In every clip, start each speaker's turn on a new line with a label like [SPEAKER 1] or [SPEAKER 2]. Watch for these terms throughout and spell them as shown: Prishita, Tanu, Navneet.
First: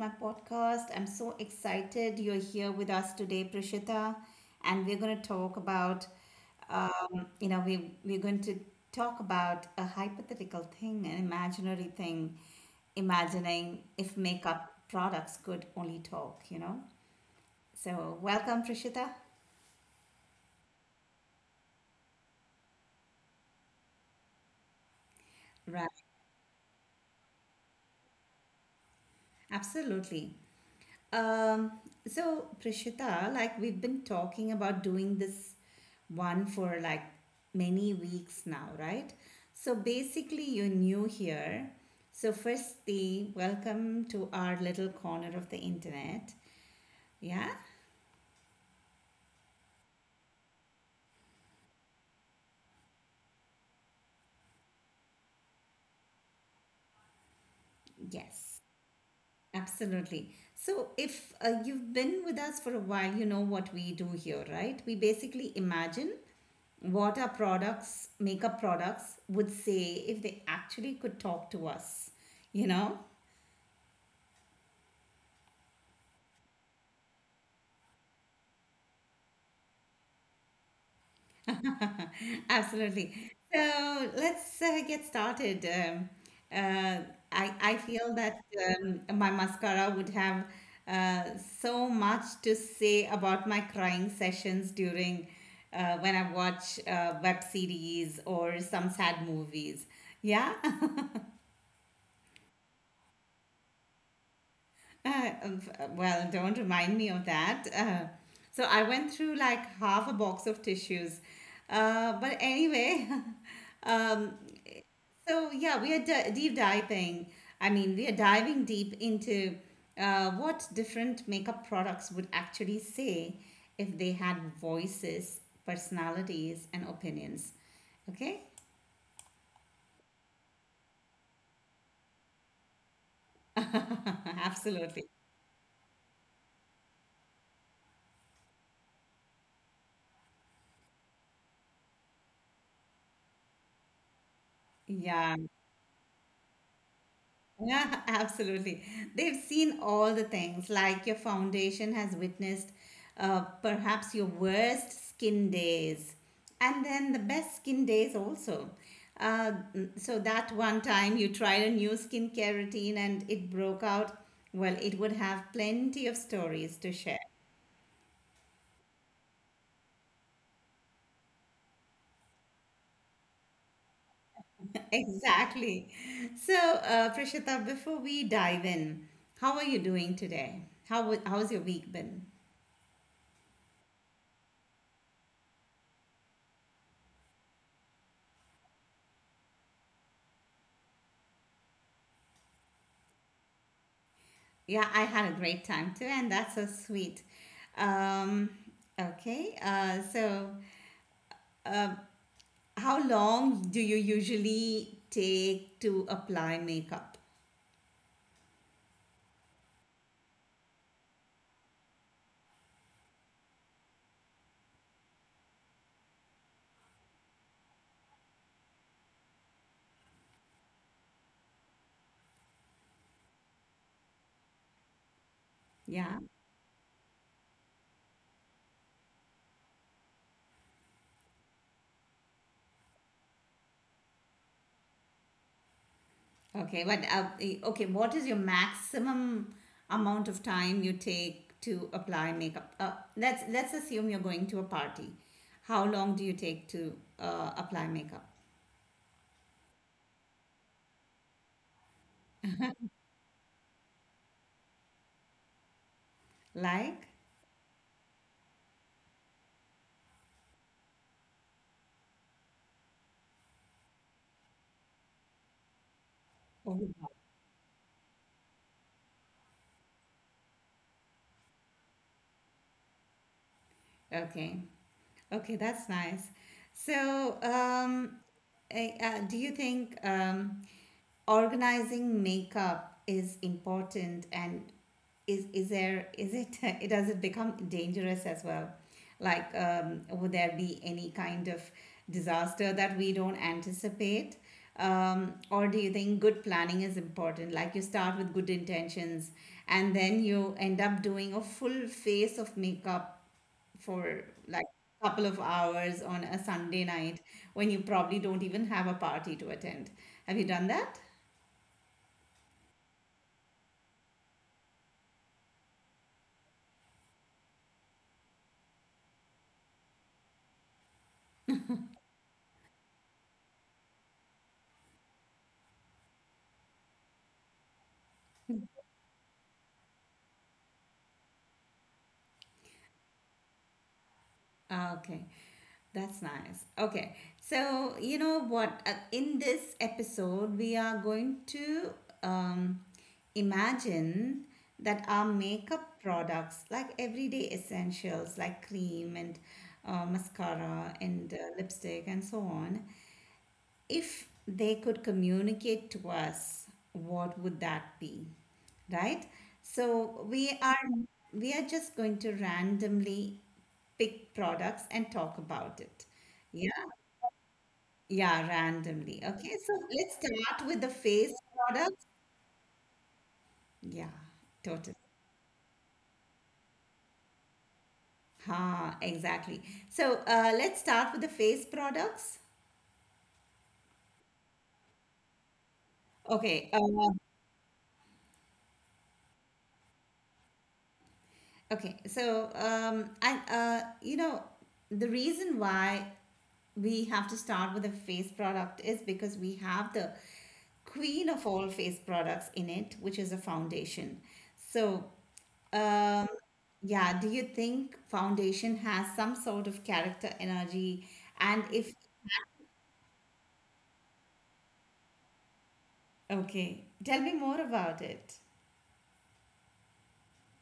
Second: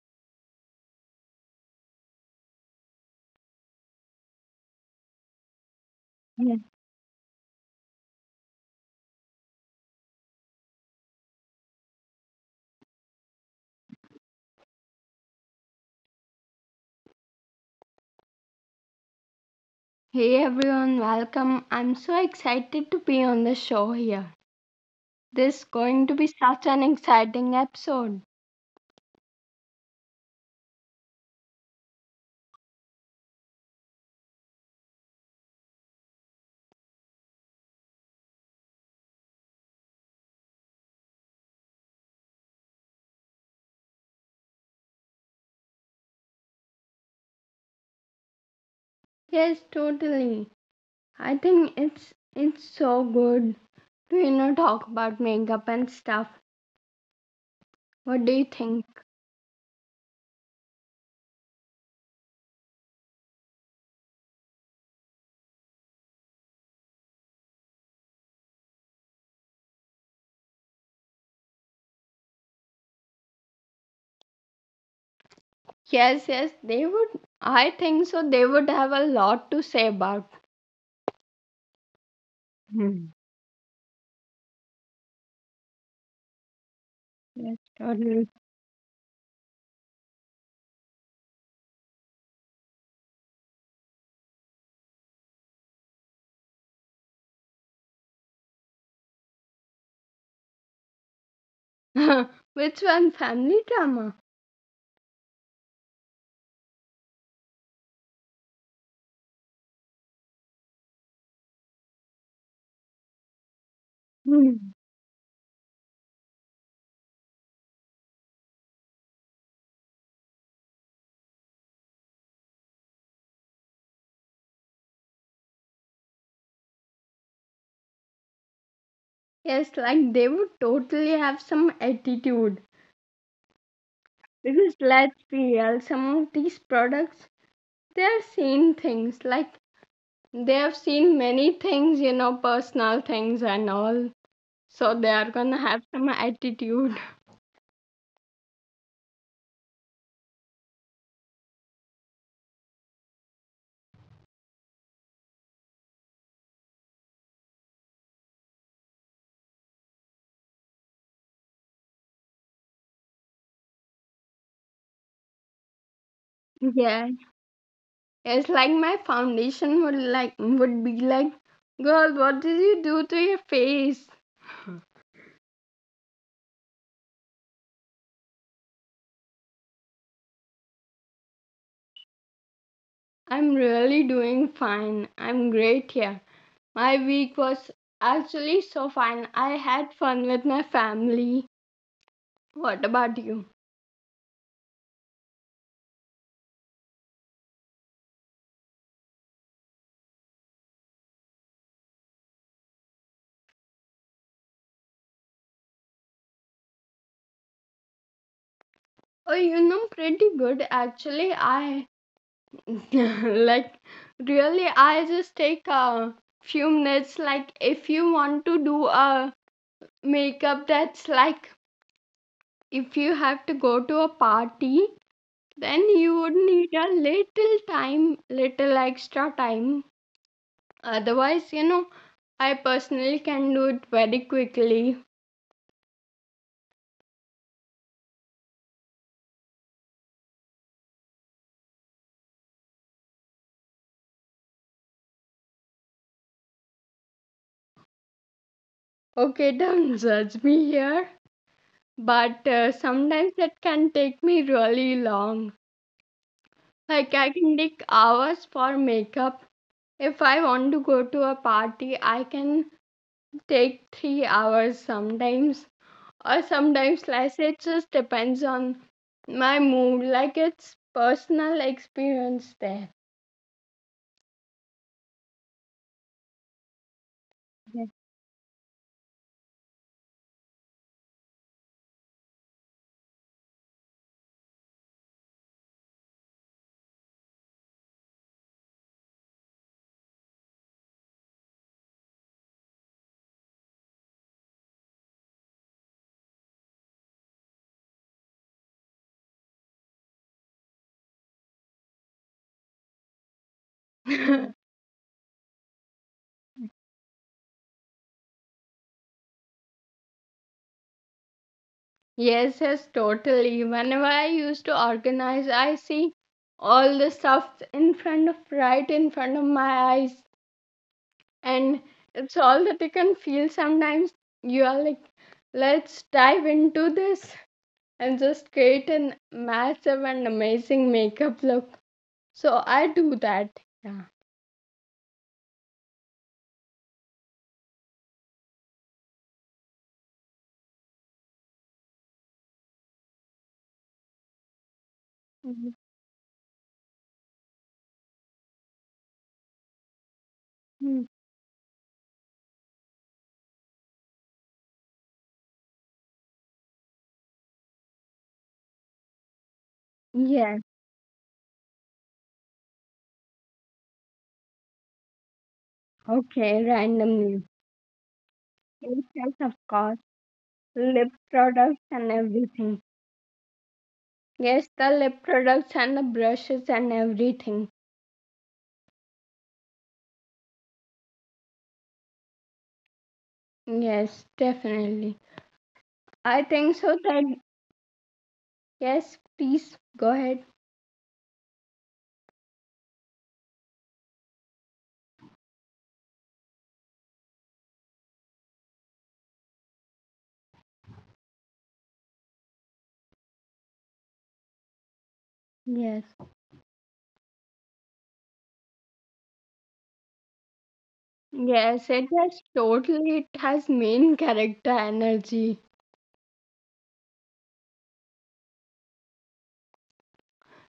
[SPEAKER 1] my podcast. I'm so excited you're here with us today, Prishita, and we're going to talk about,
[SPEAKER 2] Yes.
[SPEAKER 1] we're going to talk about a hypothetical thing, an imaginary thing, imagining if makeup products could only talk. You know, so welcome, Prishita.
[SPEAKER 2] Hey everyone, welcome. I'm so excited to be on the show here. This is going
[SPEAKER 1] Right.
[SPEAKER 2] to be such an exciting episode.
[SPEAKER 1] Absolutely. Um, so, Prishita, like we've been talking about doing this one for like many weeks now, right? So, basically, you're new here. So, firstly, welcome to our little corner of the internet. Yeah?
[SPEAKER 2] Yes, totally. I think it's so good to talk about makeup and stuff. What do you
[SPEAKER 1] Yes.
[SPEAKER 2] think?
[SPEAKER 1] Absolutely. So, if you've been with us for a while, you know what we do here, right? We basically imagine what our products, makeup products, would say if they actually could talk to us, you know?
[SPEAKER 2] Yes, yes, they would. I think so. They would have a lot to say about. Hmm.
[SPEAKER 1] Absolutely. So let's get started. Uh,
[SPEAKER 2] Yes,
[SPEAKER 1] I feel
[SPEAKER 2] totally.
[SPEAKER 1] that my mascara would have so much to say about my crying sessions during when I watch web series or some sad movies. Yeah.
[SPEAKER 2] Which one? Family drama.
[SPEAKER 1] Uh, well, don't remind me of that. So I went through like half a box of tissues. But anyway, um,
[SPEAKER 2] Hmm.
[SPEAKER 1] So yeah, deep diving. I mean, we are diving deep into what different makeup products would actually say if they had voices, personalities, and opinions. Okay?
[SPEAKER 2] Yes, like they would totally have some attitude. Because
[SPEAKER 1] Absolutely.
[SPEAKER 2] let's be real, some of these products, they have seen things, like they have seen many things, you know, personal things and all. So they are
[SPEAKER 1] Yeah.
[SPEAKER 2] gonna have some attitude.
[SPEAKER 1] Yeah, absolutely. They've seen all the things, like your foundation has witnessed perhaps your worst skin days, and then the best skin days also. So that one time you tried a new skincare routine and it broke out, well, it would have plenty of stories to
[SPEAKER 2] Yeah.
[SPEAKER 1] share.
[SPEAKER 2] It's like my foundation would would be like, girl, what did you do to your face?
[SPEAKER 1] Exactly. So, Prashita, before we dive in, how are you doing today? How's your week been?
[SPEAKER 2] I'm really doing fine. I'm great here. My week was actually so fine. I had fun with my family. What about you?
[SPEAKER 1] Yeah, I had a great time too, and that's so sweet. Um, okay, so uh, how long do you usually take to apply makeup?
[SPEAKER 2] Oh, you know, pretty good actually. I like, really, I just take a few minutes. Like, if you want to do a makeup that's like, if you have to go to a party, then you
[SPEAKER 1] Yeah,
[SPEAKER 2] would need a little time, little extra time. Otherwise, you know, I personally can do it very quickly.
[SPEAKER 1] okay, okay, what is your maximum amount of time you take to apply makeup? Let's assume you're going to a party. How long do you take to apply makeup?
[SPEAKER 2] Okay, don't judge me here, but sometimes it can take me really long. Like,
[SPEAKER 1] Like?
[SPEAKER 2] I can take hours for makeup. If I want to go to a party, I can take 3 hours sometimes, or sometimes
[SPEAKER 1] Oh,
[SPEAKER 2] less. It just depends on my mood. Like, it's personal experience there.
[SPEAKER 1] okay. Okay, that's nice. So,
[SPEAKER 2] Yes.
[SPEAKER 1] do you think organizing makeup is important and is it it does it become dangerous as well? Like, would there be any kind of disaster that we don't anticipate? Or do you think good planning is important? Like you start with good intentions and then you end up doing a full face of makeup for like a couple of hours on a Sunday night when you probably don't even have a party to attend. Have you done that?
[SPEAKER 2] Yes, yes, totally. Whenever I used to organize, I see all the stuff in front of, right in front of my eyes, and it's all that you can feel. Sometimes you are like, let's dive into this and just create an massive and amazing makeup look, so I do that, yeah.
[SPEAKER 1] Ah, okay. That's nice. Okay. So, you know what? In this episode, we are going to um, imagine that our makeup products, like everyday essentials like cream and mascara
[SPEAKER 2] Mhm.
[SPEAKER 1] and lipstick and so on, if they could communicate to us, what would that be? Right? So
[SPEAKER 2] Yeah.
[SPEAKER 1] we are just going to randomly pick products and talk about it.
[SPEAKER 2] Okay,
[SPEAKER 1] Yeah.
[SPEAKER 2] randomly.
[SPEAKER 1] Yeah, randomly.
[SPEAKER 2] Yes, of
[SPEAKER 1] Okay, so
[SPEAKER 2] course,
[SPEAKER 1] let's start with the
[SPEAKER 2] lip
[SPEAKER 1] face
[SPEAKER 2] products and
[SPEAKER 1] products.
[SPEAKER 2] everything.
[SPEAKER 1] Yeah,
[SPEAKER 2] Yes, the
[SPEAKER 1] totally.
[SPEAKER 2] lip products and the brushes and everything.
[SPEAKER 1] Ha, exactly. So let's start with the face products.
[SPEAKER 2] Yes, definitely. I
[SPEAKER 1] Okay,
[SPEAKER 2] think so that Yes, please go ahead.
[SPEAKER 1] okay, so and you know the reason why we have to start with a face product is because we have the queen of all face products in it, which is a foundation. So,
[SPEAKER 2] Yes.
[SPEAKER 1] um, yeah, do you think foundation has some sort of character energy? And
[SPEAKER 2] Yes,
[SPEAKER 1] if
[SPEAKER 2] it has totally, it has main character energy.
[SPEAKER 1] okay, tell me more about it.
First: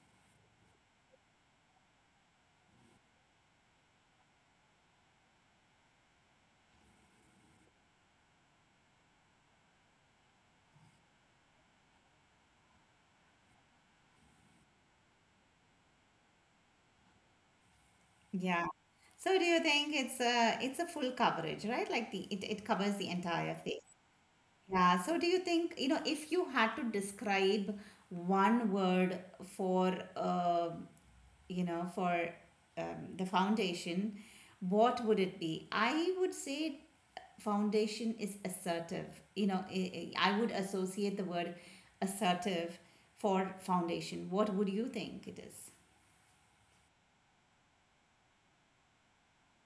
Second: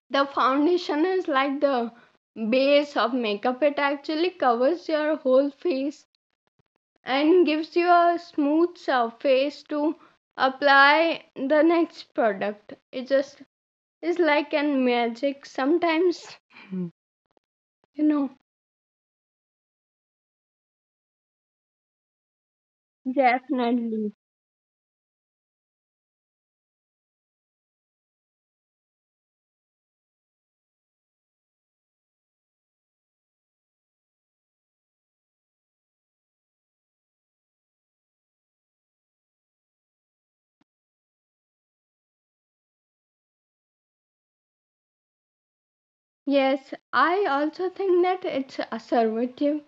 [SPEAKER 2] The foundation is like the base of makeup. It actually covers your whole face and gives you a smooth surface to apply the next product. It just is like an magic. Sometimes, you know,
[SPEAKER 1] Yeah. So, do you think it's a full coverage, right? Like it covers the entire face.
[SPEAKER 2] definitely.
[SPEAKER 1] Yeah, so do you think, you know, if you had to describe one word for, you know, for the foundation, what would it be? I would say foundation is assertive. You know, I would associate the word assertive for foundation. What would you think it is?
[SPEAKER 2] Yes, I also think that it's assertive,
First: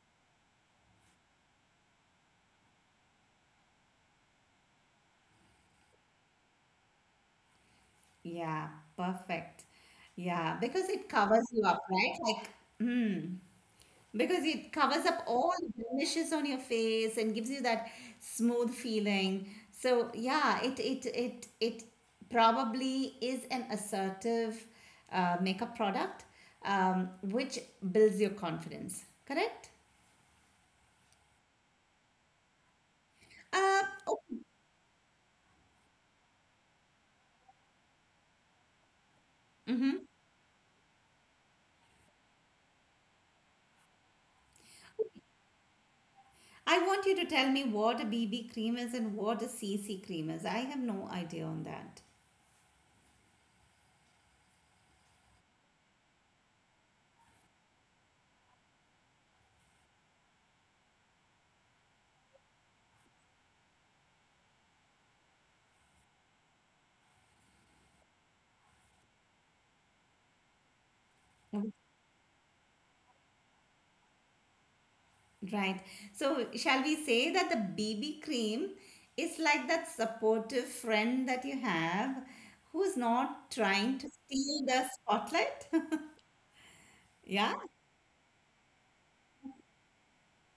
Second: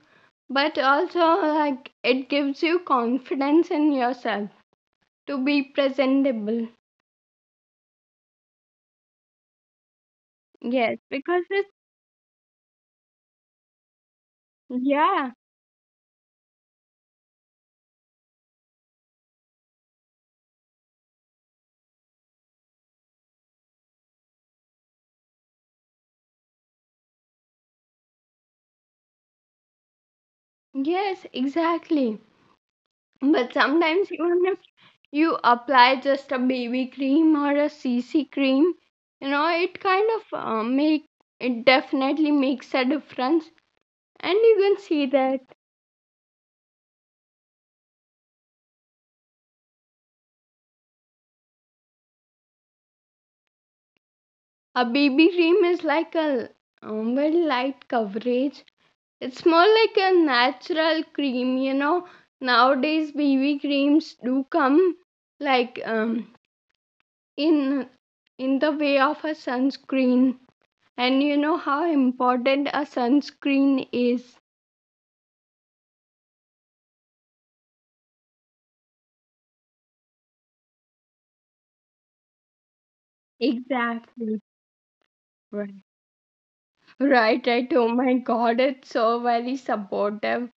[SPEAKER 2] but also like it gives you confidence in yourself to be presentable.
[SPEAKER 1] Yeah, perfect. Yeah, because
[SPEAKER 2] Yes,
[SPEAKER 1] it covers
[SPEAKER 2] because
[SPEAKER 1] you
[SPEAKER 2] it's,
[SPEAKER 1] up, right? Like, mm, because it covers up
[SPEAKER 2] yeah,
[SPEAKER 1] all the blemishes on your face and gives you that smooth feeling. So yeah, it probably is an assertive makeup product which builds your confidence. Correct?
[SPEAKER 2] yes, exactly. But sometimes
[SPEAKER 1] Okay.
[SPEAKER 2] even if you apply just a baby cream or a CC cream, you know, it kind of make, it definitely makes a difference. And you can see that
[SPEAKER 1] I want you to tell me what a BB cream is and what a CC cream is. I have no idea on that.
[SPEAKER 2] a baby cream is like a very light coverage. It's more like a natural cream, you know. Nowadays, baby creams do come like in in the way of a sunscreen, and you know how important a sunscreen is.
[SPEAKER 1] Right. So, shall we say that the BB cream is like that supportive friend that you have who's not trying to
[SPEAKER 2] Exactly.
[SPEAKER 1] steal the spotlight?
[SPEAKER 2] Right. Right,
[SPEAKER 1] Yeah?
[SPEAKER 2] right, oh my god, it's so very supportive.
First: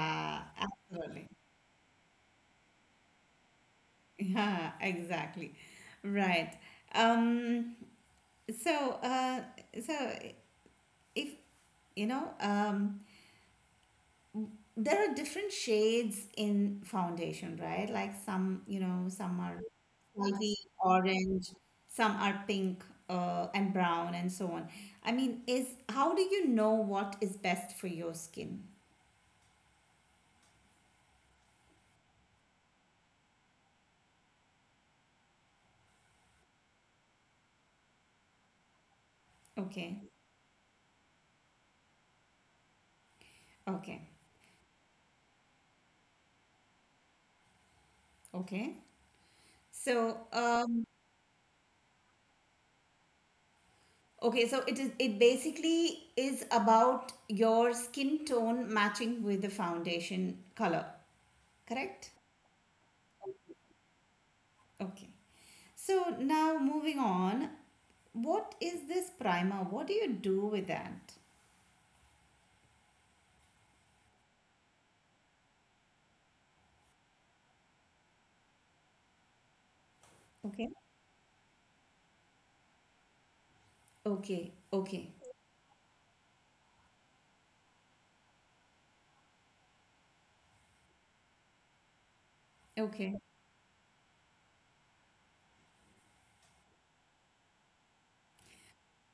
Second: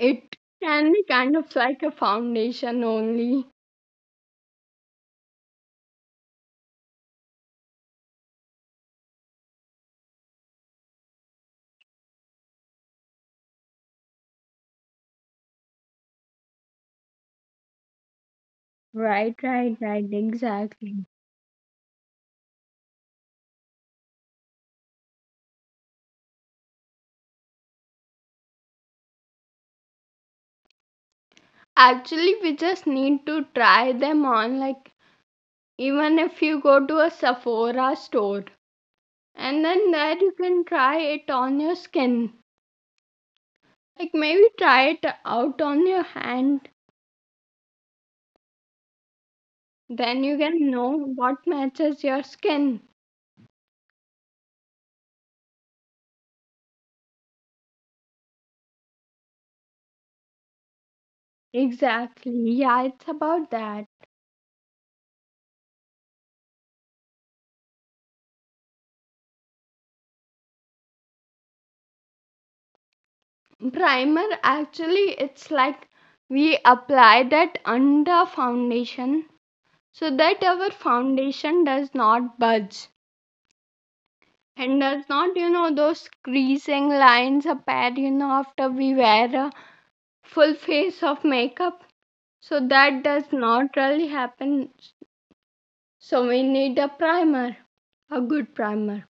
[SPEAKER 2] It can be
[SPEAKER 1] absolutely.
[SPEAKER 2] kind of like a foundation only.
[SPEAKER 1] Yeah, exactly. Right. Um, so, uh, so if you know, there are different shades in foundation, right? Like some, you know,
[SPEAKER 2] Right,
[SPEAKER 1] some are
[SPEAKER 2] right, right.
[SPEAKER 1] slightly
[SPEAKER 2] Exactly.
[SPEAKER 1] orange, some are pink, and brown, and so on. I mean, is how do you know what is best for your skin?
[SPEAKER 2] Actually we just need to try them on. Like, even if you go to a Sephora store, and then
[SPEAKER 1] Okay,
[SPEAKER 2] there you can try it on your skin.
[SPEAKER 1] okay,
[SPEAKER 2] Like, maybe try it out on your hand,
[SPEAKER 1] okay.
[SPEAKER 2] then
[SPEAKER 1] So,
[SPEAKER 2] you can know what matches your skin.
[SPEAKER 1] okay, so it basically is about your skin tone matching with the foundation color, correct?
[SPEAKER 2] Exactly. Yeah, it's about that.
[SPEAKER 1] Okay. So now moving on, what is this primer? What do you do with that?
[SPEAKER 2] Primer, actually it's like, we apply that under foundation so that
[SPEAKER 1] Okay.
[SPEAKER 2] our foundation does not budge,
[SPEAKER 1] Okay.
[SPEAKER 2] and does
[SPEAKER 1] Okay.
[SPEAKER 2] not, you know, those creasing lines appear, you know, after we wear a full face of makeup, so that
[SPEAKER 1] Okay.
[SPEAKER 2] does not really happen. So we need a primer. A good primer.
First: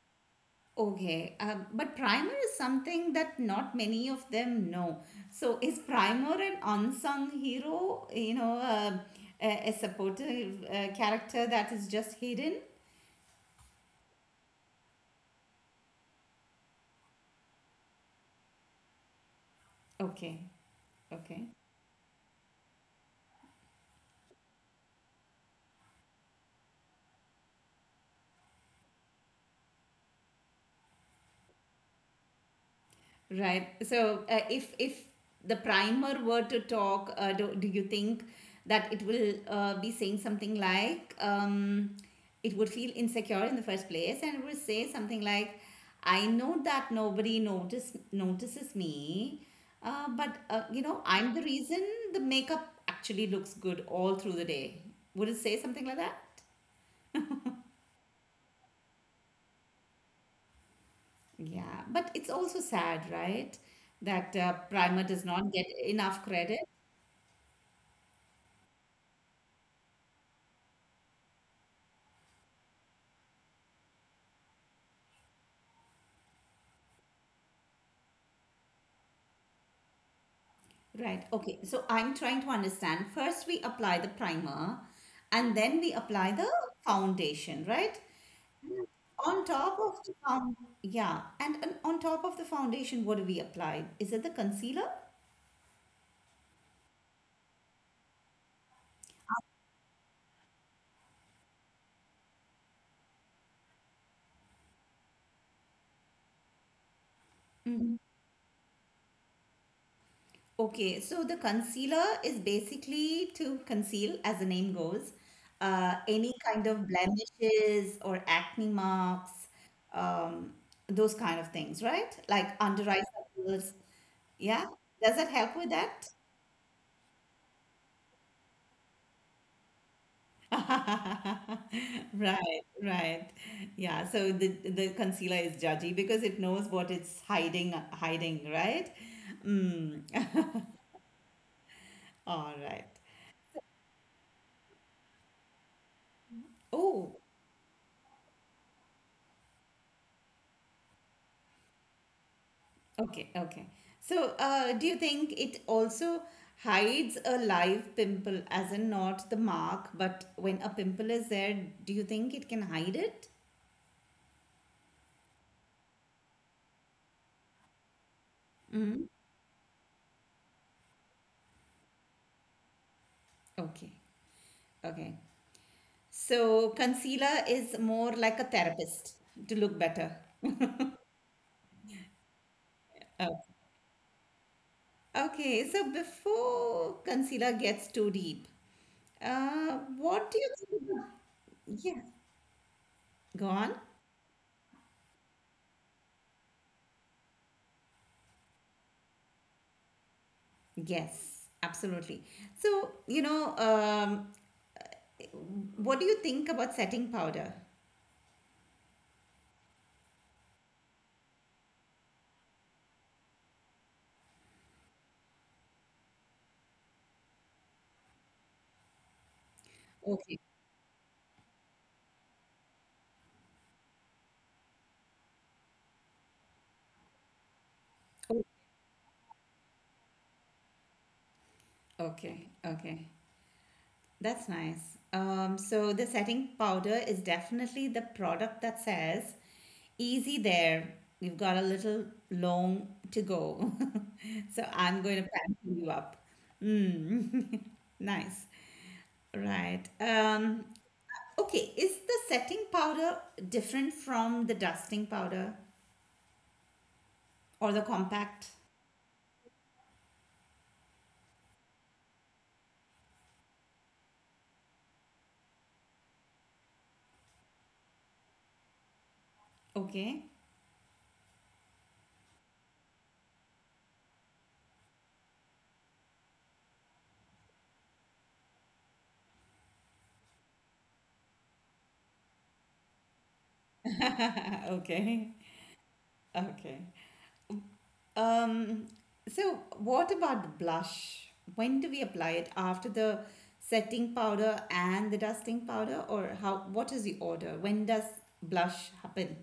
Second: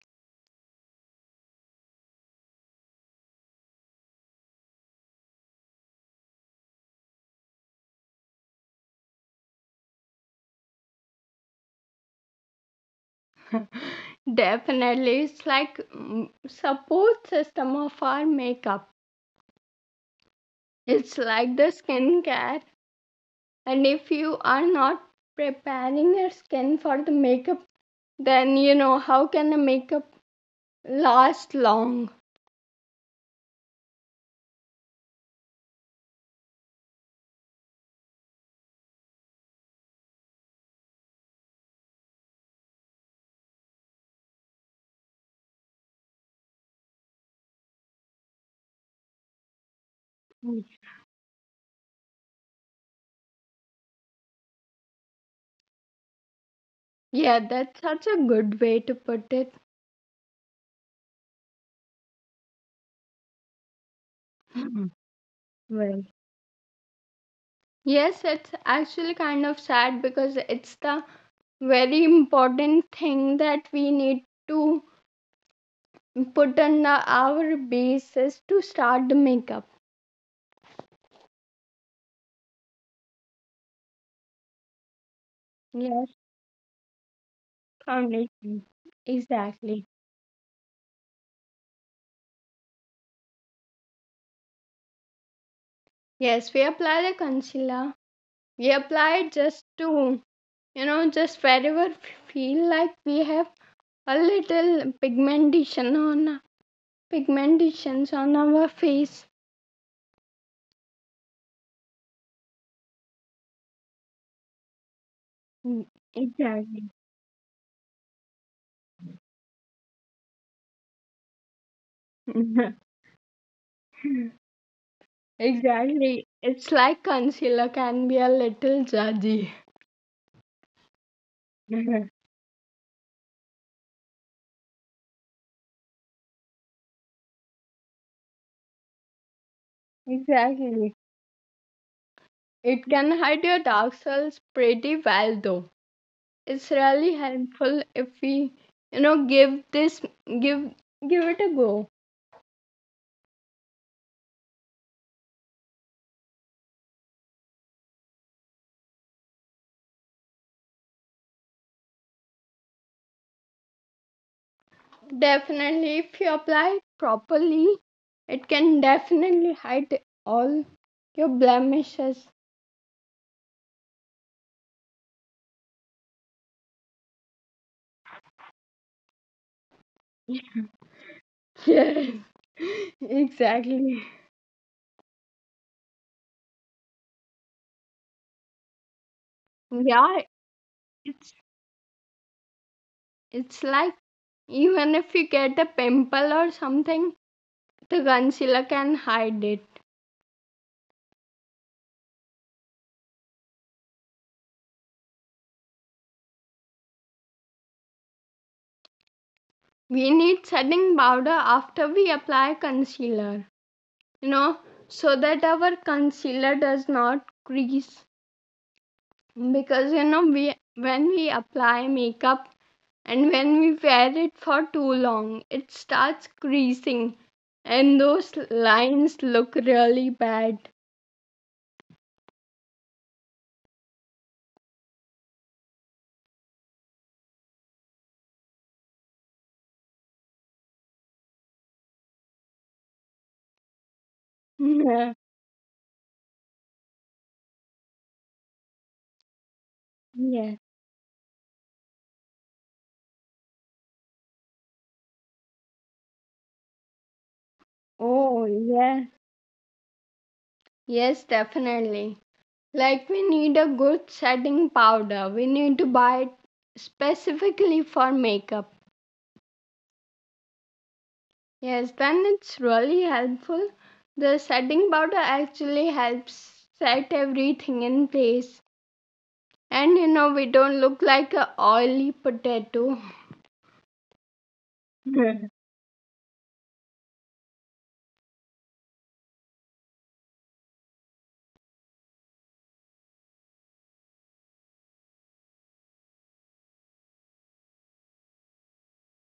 [SPEAKER 1] Okay. But primer is something that not many of them know. So is primer an unsung hero? You know, a supportive character that is just hidden?
[SPEAKER 2] Definitely, it's like, mm, support system of our makeup.
[SPEAKER 1] Okay.
[SPEAKER 2] It's
[SPEAKER 1] Okay.
[SPEAKER 2] like the skincare, and if you are not preparing your skin for the makeup, then you know how can the makeup last long?
[SPEAKER 1] Right. So, if the primer were to talk, do you think that it will be saying something like it would feel insecure in the first place, and it would say something like, "I know that nobody notice notices me, but
[SPEAKER 2] Mm.
[SPEAKER 1] you know I'm the reason the makeup actually looks good all through the day." Would it say something like that?
[SPEAKER 2] Yeah, that's such a good way to put it.
[SPEAKER 1] Yeah, but it's also sad, right? That primer
[SPEAKER 2] mm,
[SPEAKER 1] does not get enough
[SPEAKER 2] Well,
[SPEAKER 1] credit.
[SPEAKER 2] yes, it's actually kind of sad because it's the very important thing that we need to put on the our basis to start the makeup.
[SPEAKER 1] Right. Okay. So I'm trying to understand. First, we apply the primer and then we
[SPEAKER 2] Yes,
[SPEAKER 1] apply the foundation, right?
[SPEAKER 2] foundation.
[SPEAKER 1] And On top
[SPEAKER 2] Exactly.
[SPEAKER 1] of the found, yeah. And on top of the foundation, what do we apply? Is it the concealer?
[SPEAKER 2] Yes, we apply the concealer. We apply it just to, you know, just wherever we feel like we have a little pigmentation on
[SPEAKER 1] Mm-hmm.
[SPEAKER 2] pigmentations on our face.
[SPEAKER 1] Okay, so the concealer is basically to conceal, as the name goes,
[SPEAKER 2] Mm.
[SPEAKER 1] any kind of
[SPEAKER 2] Exactly.
[SPEAKER 1] blemishes or acne marks, um, those kind of things, right? Like under eye circles. Yeah, does that help with that?
[SPEAKER 2] Exactly. It's like concealer can be a little judgy.
[SPEAKER 1] Right, right. Yeah, so the concealer is judgy because it knows what it's hiding, right? Mm.
[SPEAKER 2] Exactly.
[SPEAKER 1] All right.
[SPEAKER 2] It can hide your dark cells pretty well though. It's really
[SPEAKER 1] Oh,
[SPEAKER 2] helpful if we, you know, give this give give it a go.
[SPEAKER 1] okay, okay. So, do you think it also hides a live pimple, as in not the mark, but when a pimple is there, do you think it can hide it?
[SPEAKER 2] Definitely if you apply it properly, it can
[SPEAKER 1] Mm-hmm.
[SPEAKER 2] definitely hide all your blemishes.
[SPEAKER 1] Okay, okay. So, concealer is more like a therapist to look better.
[SPEAKER 2] Yes.
[SPEAKER 1] Oh.
[SPEAKER 2] Exactly.
[SPEAKER 1] Okay, so before concealer gets too deep,
[SPEAKER 2] Yeah,
[SPEAKER 1] what do you think?
[SPEAKER 2] it's
[SPEAKER 1] Yeah, go
[SPEAKER 2] it's
[SPEAKER 1] on.
[SPEAKER 2] like even if you get a pimple or something, the concealer can hide it.
[SPEAKER 1] Yes, absolutely. So, you know, what do you think about setting powder?
[SPEAKER 2] We need setting powder after we apply concealer, you know, so that our concealer does not crease, because, you know,
[SPEAKER 1] Okay.
[SPEAKER 2] we, when we apply makeup and when we wear it for too long, it starts creasing, and those
[SPEAKER 1] Oh,
[SPEAKER 2] lines look really bad.
[SPEAKER 1] okay, okay. That's nice. So the setting powder is definitely the product that says, easy there, you've got a little long to go. So I'm
[SPEAKER 2] Yeah.
[SPEAKER 1] going to pamper you up. Mm. Nice. Right.
[SPEAKER 2] Yeah.
[SPEAKER 1] Okay. Is the setting powder different from the dusting powder or the
[SPEAKER 2] Oh
[SPEAKER 1] compact?
[SPEAKER 2] yeah, yes definitely. Like, we need a good setting powder, we need to buy it specifically for makeup.
[SPEAKER 1] Okay.
[SPEAKER 2] Yes, then it's really helpful. The setting powder actually helps set everything in place. And you know, we don't look like a oily potato.
[SPEAKER 1] Okay. Okay. Um, so, what about blush? When do we apply it? After the setting powder and the dusting powder, or how? What is the order? When does blush happen?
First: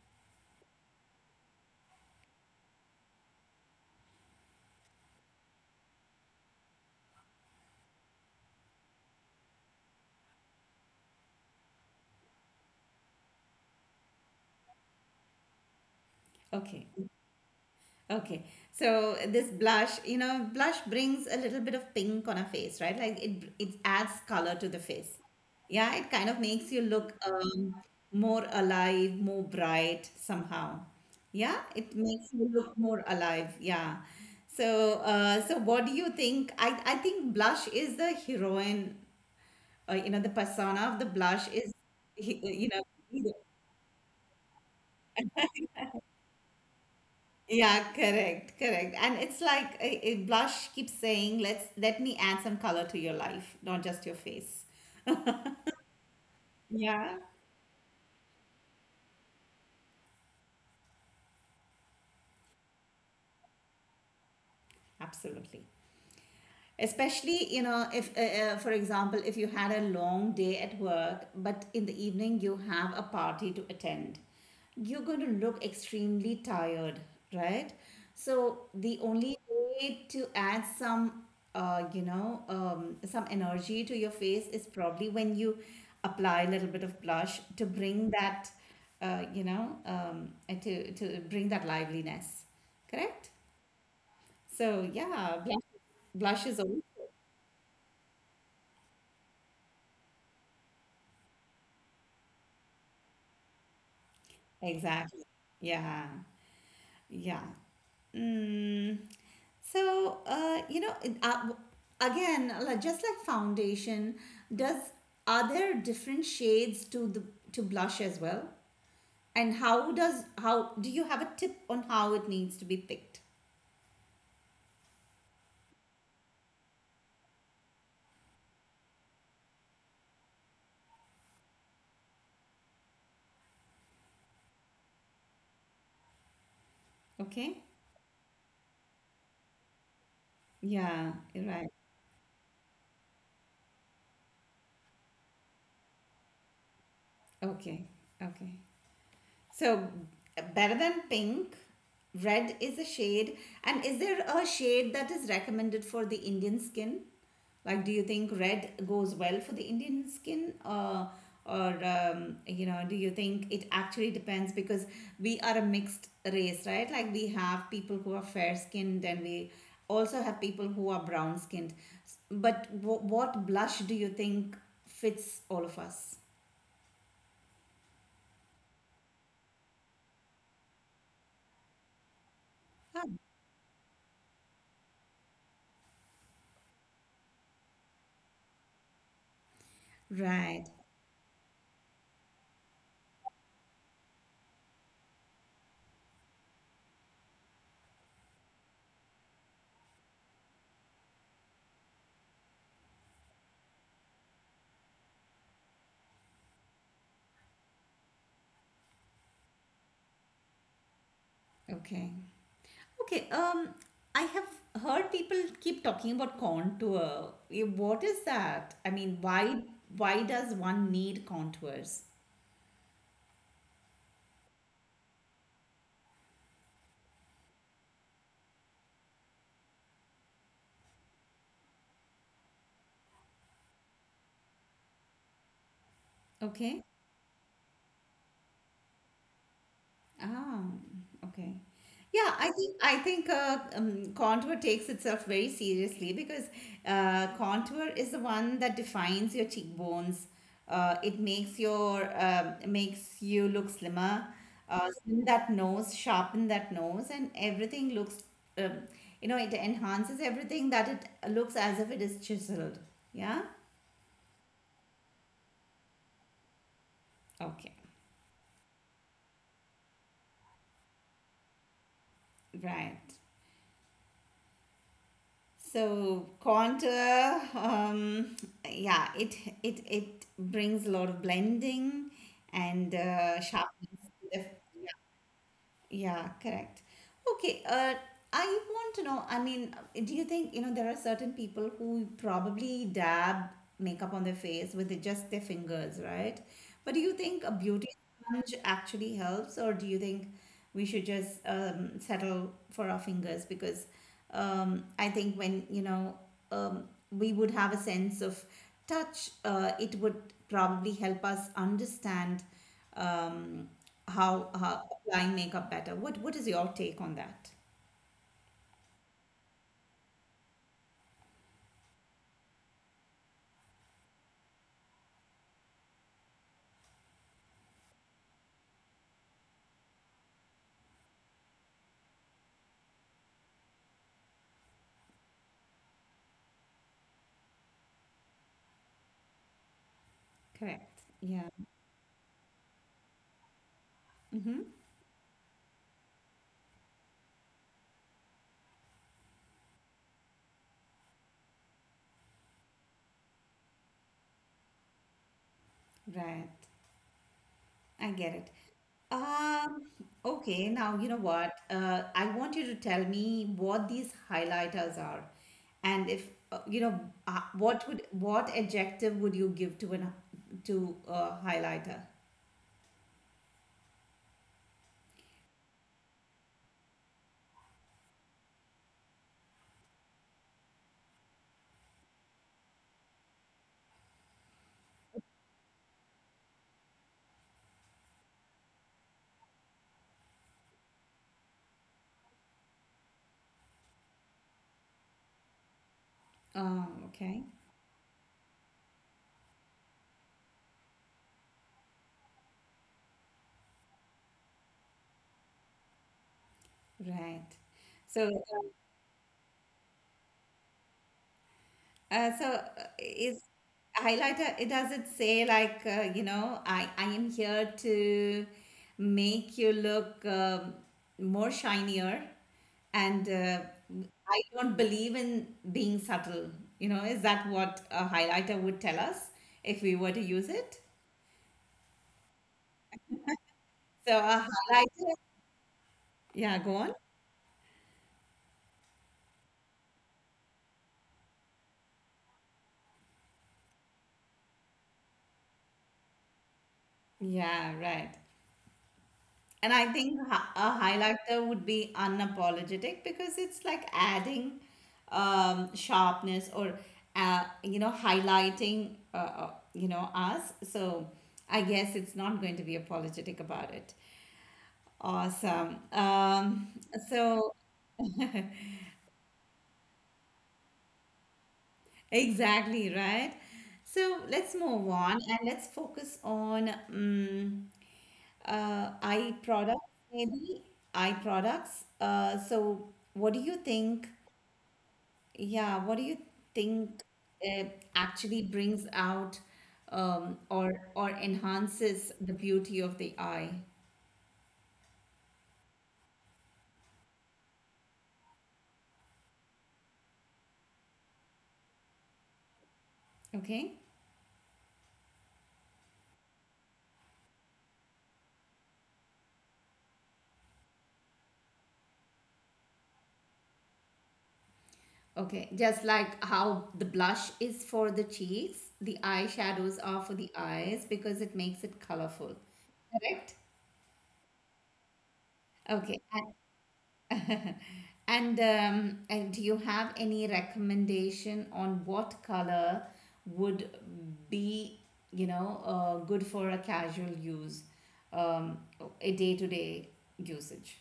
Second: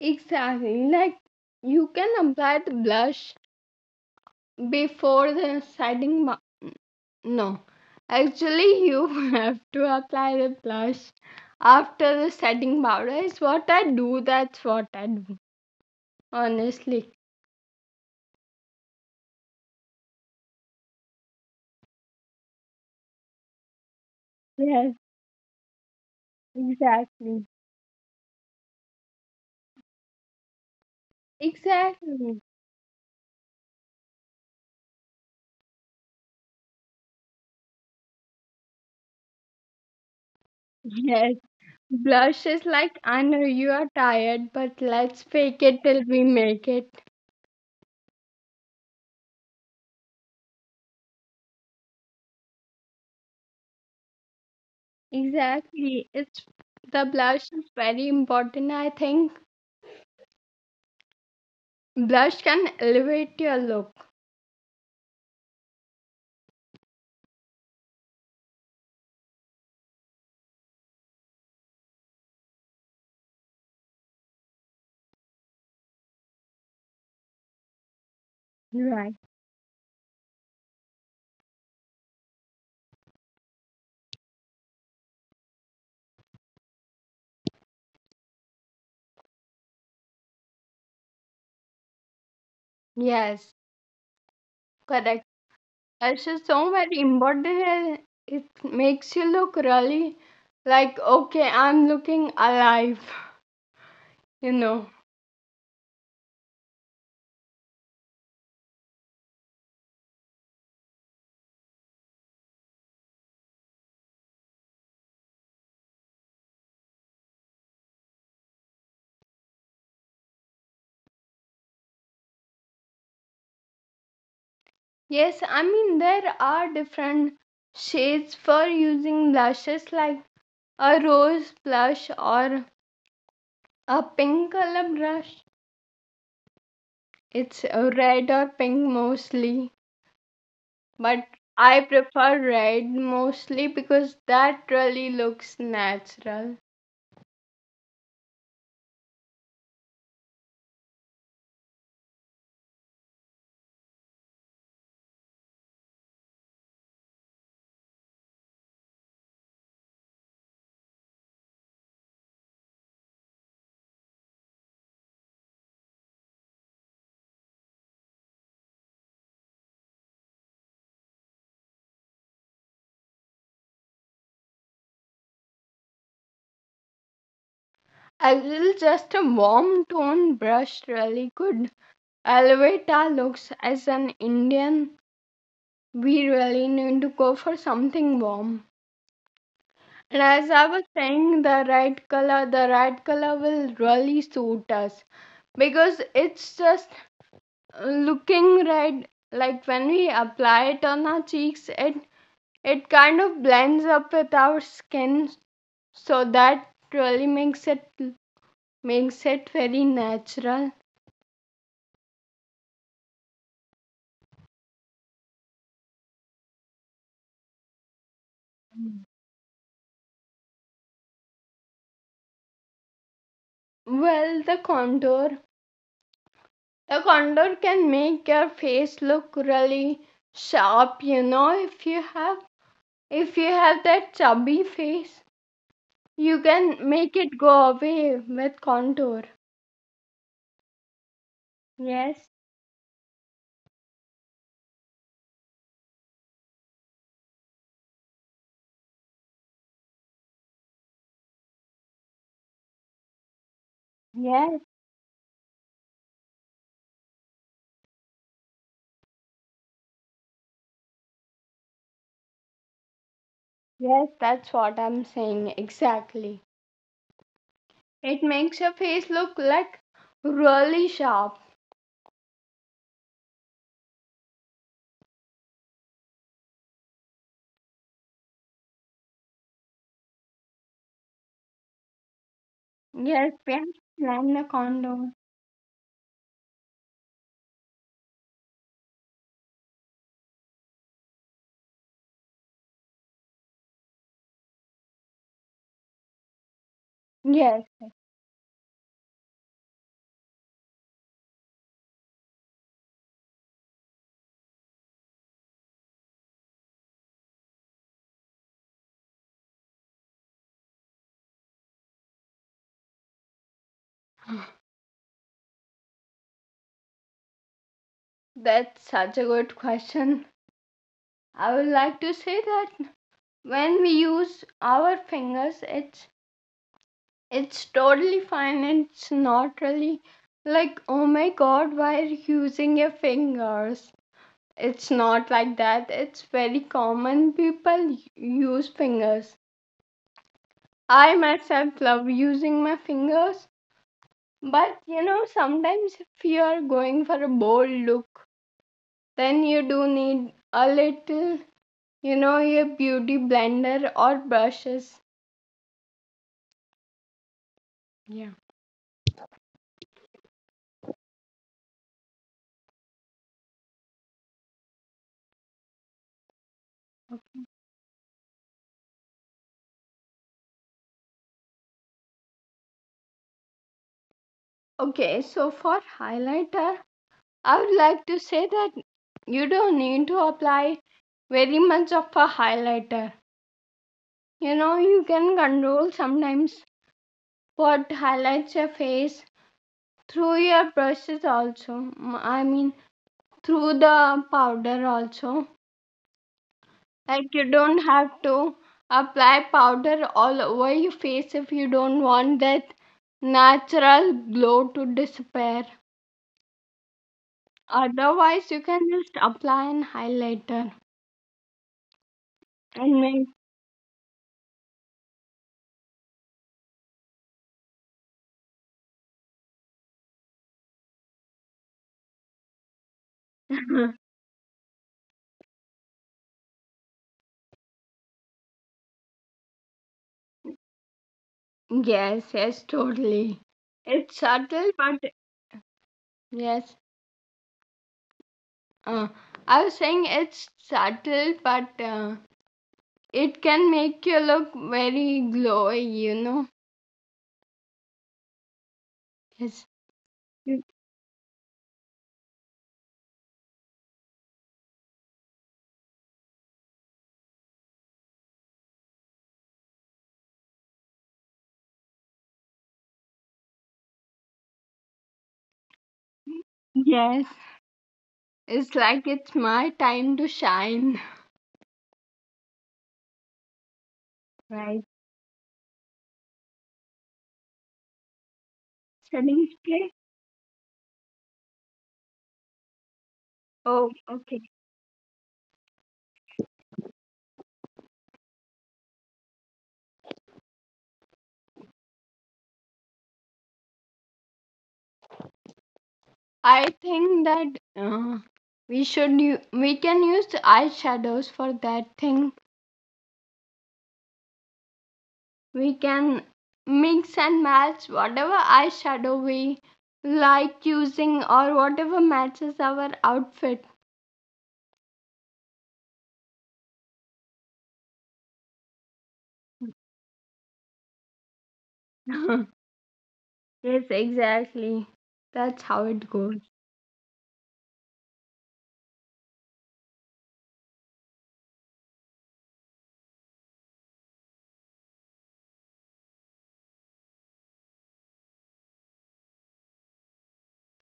[SPEAKER 2] Exactly. Like, you can apply the blush before the setting. No, actually, you have to apply the blush after the setting powder. Is what I do. That's what I do.
[SPEAKER 1] Okay.
[SPEAKER 2] Honestly.
[SPEAKER 1] Okay. So this blush, you know, blush brings a little bit of pink on a face, right? Like it adds color to the
[SPEAKER 2] Yes,
[SPEAKER 1] face. Yeah, it kind of makes you look
[SPEAKER 2] exactly.
[SPEAKER 1] more alive, more bright somehow. Yeah, it makes
[SPEAKER 2] Exactly.
[SPEAKER 1] you look more alive. Yeah. So so what do you think? I think blush is the heroine, you know, the persona of the
[SPEAKER 2] Yes,
[SPEAKER 1] blush is, he-
[SPEAKER 2] blush is
[SPEAKER 1] you know,
[SPEAKER 2] like, I know you are tired, but let's fake it till we make it.
[SPEAKER 1] yeah, correct, correct. And it's like a blush keeps saying, "Let's let me add some color to your life, not just your face."
[SPEAKER 2] Exactly. It's, the
[SPEAKER 1] Yeah,
[SPEAKER 2] blush is very important, I think. Blush can elevate your look.
[SPEAKER 1] absolutely. Especially, you know, if, for example, if you had a long day at work, but in the evening you have a party to attend, you're going to look extremely tired, right? So the
[SPEAKER 2] Right.
[SPEAKER 1] only way to add some, you know, some energy to your face is probably when you apply a little bit of blush to bring that, you know, to bring that liveliness, correct?
[SPEAKER 2] Yes,
[SPEAKER 1] So
[SPEAKER 2] correct.
[SPEAKER 1] yeah, blush,
[SPEAKER 2] Blush is
[SPEAKER 1] blush is
[SPEAKER 2] so
[SPEAKER 1] also.
[SPEAKER 2] very important. And it makes you look really like, okay, I'm looking alive, you know.
[SPEAKER 1] Exactly. Yeah. Yeah. Mm. So, you know, again, like just like foundation, does are there different shades to the to blush as well? And how does how do you have a tip on how it needs to be picked?
[SPEAKER 2] Yes, I mean, there are different shades for using blushes, like a rose blush or a pink color brush. It's
[SPEAKER 1] Okay.
[SPEAKER 2] a red or pink mostly,
[SPEAKER 1] Yeah.
[SPEAKER 2] but
[SPEAKER 1] You're right.
[SPEAKER 2] I prefer red mostly because that really looks natural.
[SPEAKER 1] Okay. Okay. So better than pink, red is a shade. And is there a shade that is recommended for the Indian skin? Like, do you think red goes well for the Indian skin, or you know, do you think it actually depends because we are a mixed race, right? Like we have people who are fair skinned, and we also have people who are brown skinned. But what blush do you think fits all of us?
[SPEAKER 2] A little, just a warm tone brush really could
[SPEAKER 1] Ah,
[SPEAKER 2] elevate our looks as an Indian. We really need to go for something warm. And as
[SPEAKER 1] right.
[SPEAKER 2] I was saying, the red color will really suit us, because it's just looking red, like when we apply it on our cheeks, it kind of blends up with our skin, so that really makes it very natural.
[SPEAKER 1] Okay. Okay, um, I have heard people keep talking about contour. What is that? I mean, why does one need contours?
[SPEAKER 2] Well, the contour, the contour can make your face look really sharp, you know. If you have, if you have that chubby face, you can
[SPEAKER 1] Okay.
[SPEAKER 2] make it go away with contour.
[SPEAKER 1] Ah, okay.
[SPEAKER 2] Yes,
[SPEAKER 1] Yeah, I think contour takes itself very seriously because contour is the one that defines your cheekbones. It makes your makes you look slimmer,
[SPEAKER 2] yes,
[SPEAKER 1] slim that nose, sharpen that nose, and everything looks. Um, it enhances everything that it looks as if it is chiseled. Yeah.
[SPEAKER 2] yes, that's what I'm saying, exactly.
[SPEAKER 1] Okay.
[SPEAKER 2] It makes your face look like really sharp.
[SPEAKER 1] Right. So contour, yeah, it brings a lot of blending and
[SPEAKER 2] Yes, Priyanka, plan a
[SPEAKER 1] sharpness.
[SPEAKER 2] condom.
[SPEAKER 1] Yeah, correct. Okay, uh, I want to know, I mean, do you think, you know, there are certain people who probably dab makeup on their face with just their fingers, right? But do you think a
[SPEAKER 2] Yes,
[SPEAKER 1] beauty sponge actually helps, or do you think we should just settle for our fingers? Because I think when, you know, um, we would have a sense of touch, it would probably help us understand um, how applying makeup better. What is your take on that?
[SPEAKER 2] that's such a good question. I would like to say that when we use our fingers, it's totally fine. It's not really like, oh my god, why are you using your fingers? It's not like that. It's very common. People use fingers.
[SPEAKER 1] Correct.
[SPEAKER 2] I
[SPEAKER 1] Yeah.
[SPEAKER 2] myself love using my fingers.
[SPEAKER 1] Mm-hmm.
[SPEAKER 2] But you know, sometimes if you are going for a bold look, then you do need a little, you know, your beauty blender or brushes.
[SPEAKER 1] Right. I
[SPEAKER 2] Yeah.
[SPEAKER 1] get it. Um, okay, now you know what? I want you to tell me what these highlighters are, and if you know, what would what adjective would you give to an to a highlighter?
[SPEAKER 2] Okay, so for highlighter, I would like to say that you don't need to apply very much of a highlighter. You know, you can control sometimes what highlights your face through your brushes also. I mean, through the powder also. Like, you
[SPEAKER 1] Okay,
[SPEAKER 2] don't have to apply powder all over your face if you don't want that natural glow to disappear.
[SPEAKER 1] right. So
[SPEAKER 2] Otherwise, you can just apply an highlighter
[SPEAKER 1] so
[SPEAKER 2] and make.
[SPEAKER 1] is highlighter, it does it say like, I am here to make you look more shinier and I don't believe in being subtle. You know, is that what a highlighter would tell us if we were to use it?
[SPEAKER 2] Yes, yes, totally. It's
[SPEAKER 1] So a
[SPEAKER 2] subtle, but
[SPEAKER 1] highlighter, yeah,
[SPEAKER 2] yes.
[SPEAKER 1] go on.
[SPEAKER 2] Uh, I was saying it's subtle, but it can make you look very glowy. You know.
[SPEAKER 1] Yeah, right.
[SPEAKER 2] Yes.
[SPEAKER 1] And I think a highlighter would be unapologetic because it's like adding sharpness or highlighting us. So I guess it's not going to be apologetic about it. Awesome.
[SPEAKER 2] Yes.
[SPEAKER 1] So
[SPEAKER 2] It's like, it's my time to shine.
[SPEAKER 1] Exactly, right? So let's
[SPEAKER 2] Right.
[SPEAKER 1] move on and let's focus on eye
[SPEAKER 2] Selling
[SPEAKER 1] products,
[SPEAKER 2] play?
[SPEAKER 1] maybe eye products. So what do you
[SPEAKER 2] Oh,
[SPEAKER 1] think?
[SPEAKER 2] okay.
[SPEAKER 1] Yeah, what do you think uh, actually brings out or enhances the beauty of the eye?
[SPEAKER 2] I think that uh, we can use eyeshadows for that thing.
[SPEAKER 1] Okay.
[SPEAKER 2] We can mix and match whatever eyeshadow we like using or whatever matches our outfit.
[SPEAKER 1] Okay, just like how the blush is for the cheeks, the eyeshadows are for the eyes because it makes it colorful.
[SPEAKER 2] Yes,
[SPEAKER 1] Correct?
[SPEAKER 2] exactly. That's how
[SPEAKER 1] Okay.
[SPEAKER 2] it goes.
[SPEAKER 1] And, and do you have any recommendation on what color would be, you know, good for a casual use, um, a day-to-day usage?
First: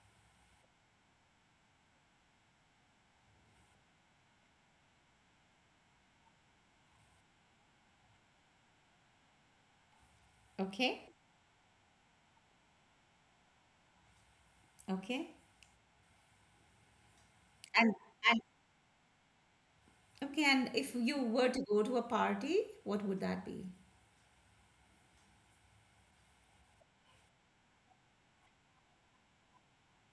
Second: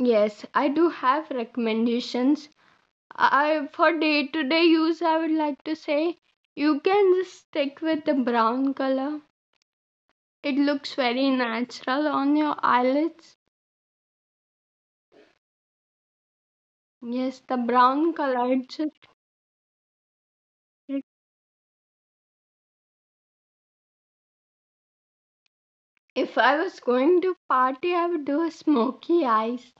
[SPEAKER 2] Yes, I do have recommendations. I, for day to day use, I would like to say you can just stick with the brown color. It looks
[SPEAKER 1] Okay?
[SPEAKER 2] very natural on your eyelids.
[SPEAKER 1] Okay.
[SPEAKER 2] Yes, the
[SPEAKER 1] And,
[SPEAKER 2] brown
[SPEAKER 1] and
[SPEAKER 2] color, it's just
[SPEAKER 1] okay, and if you
[SPEAKER 2] it.
[SPEAKER 1] were to go to a party, what would that be?
[SPEAKER 2] If I was going to party, I would do a smoky eyes.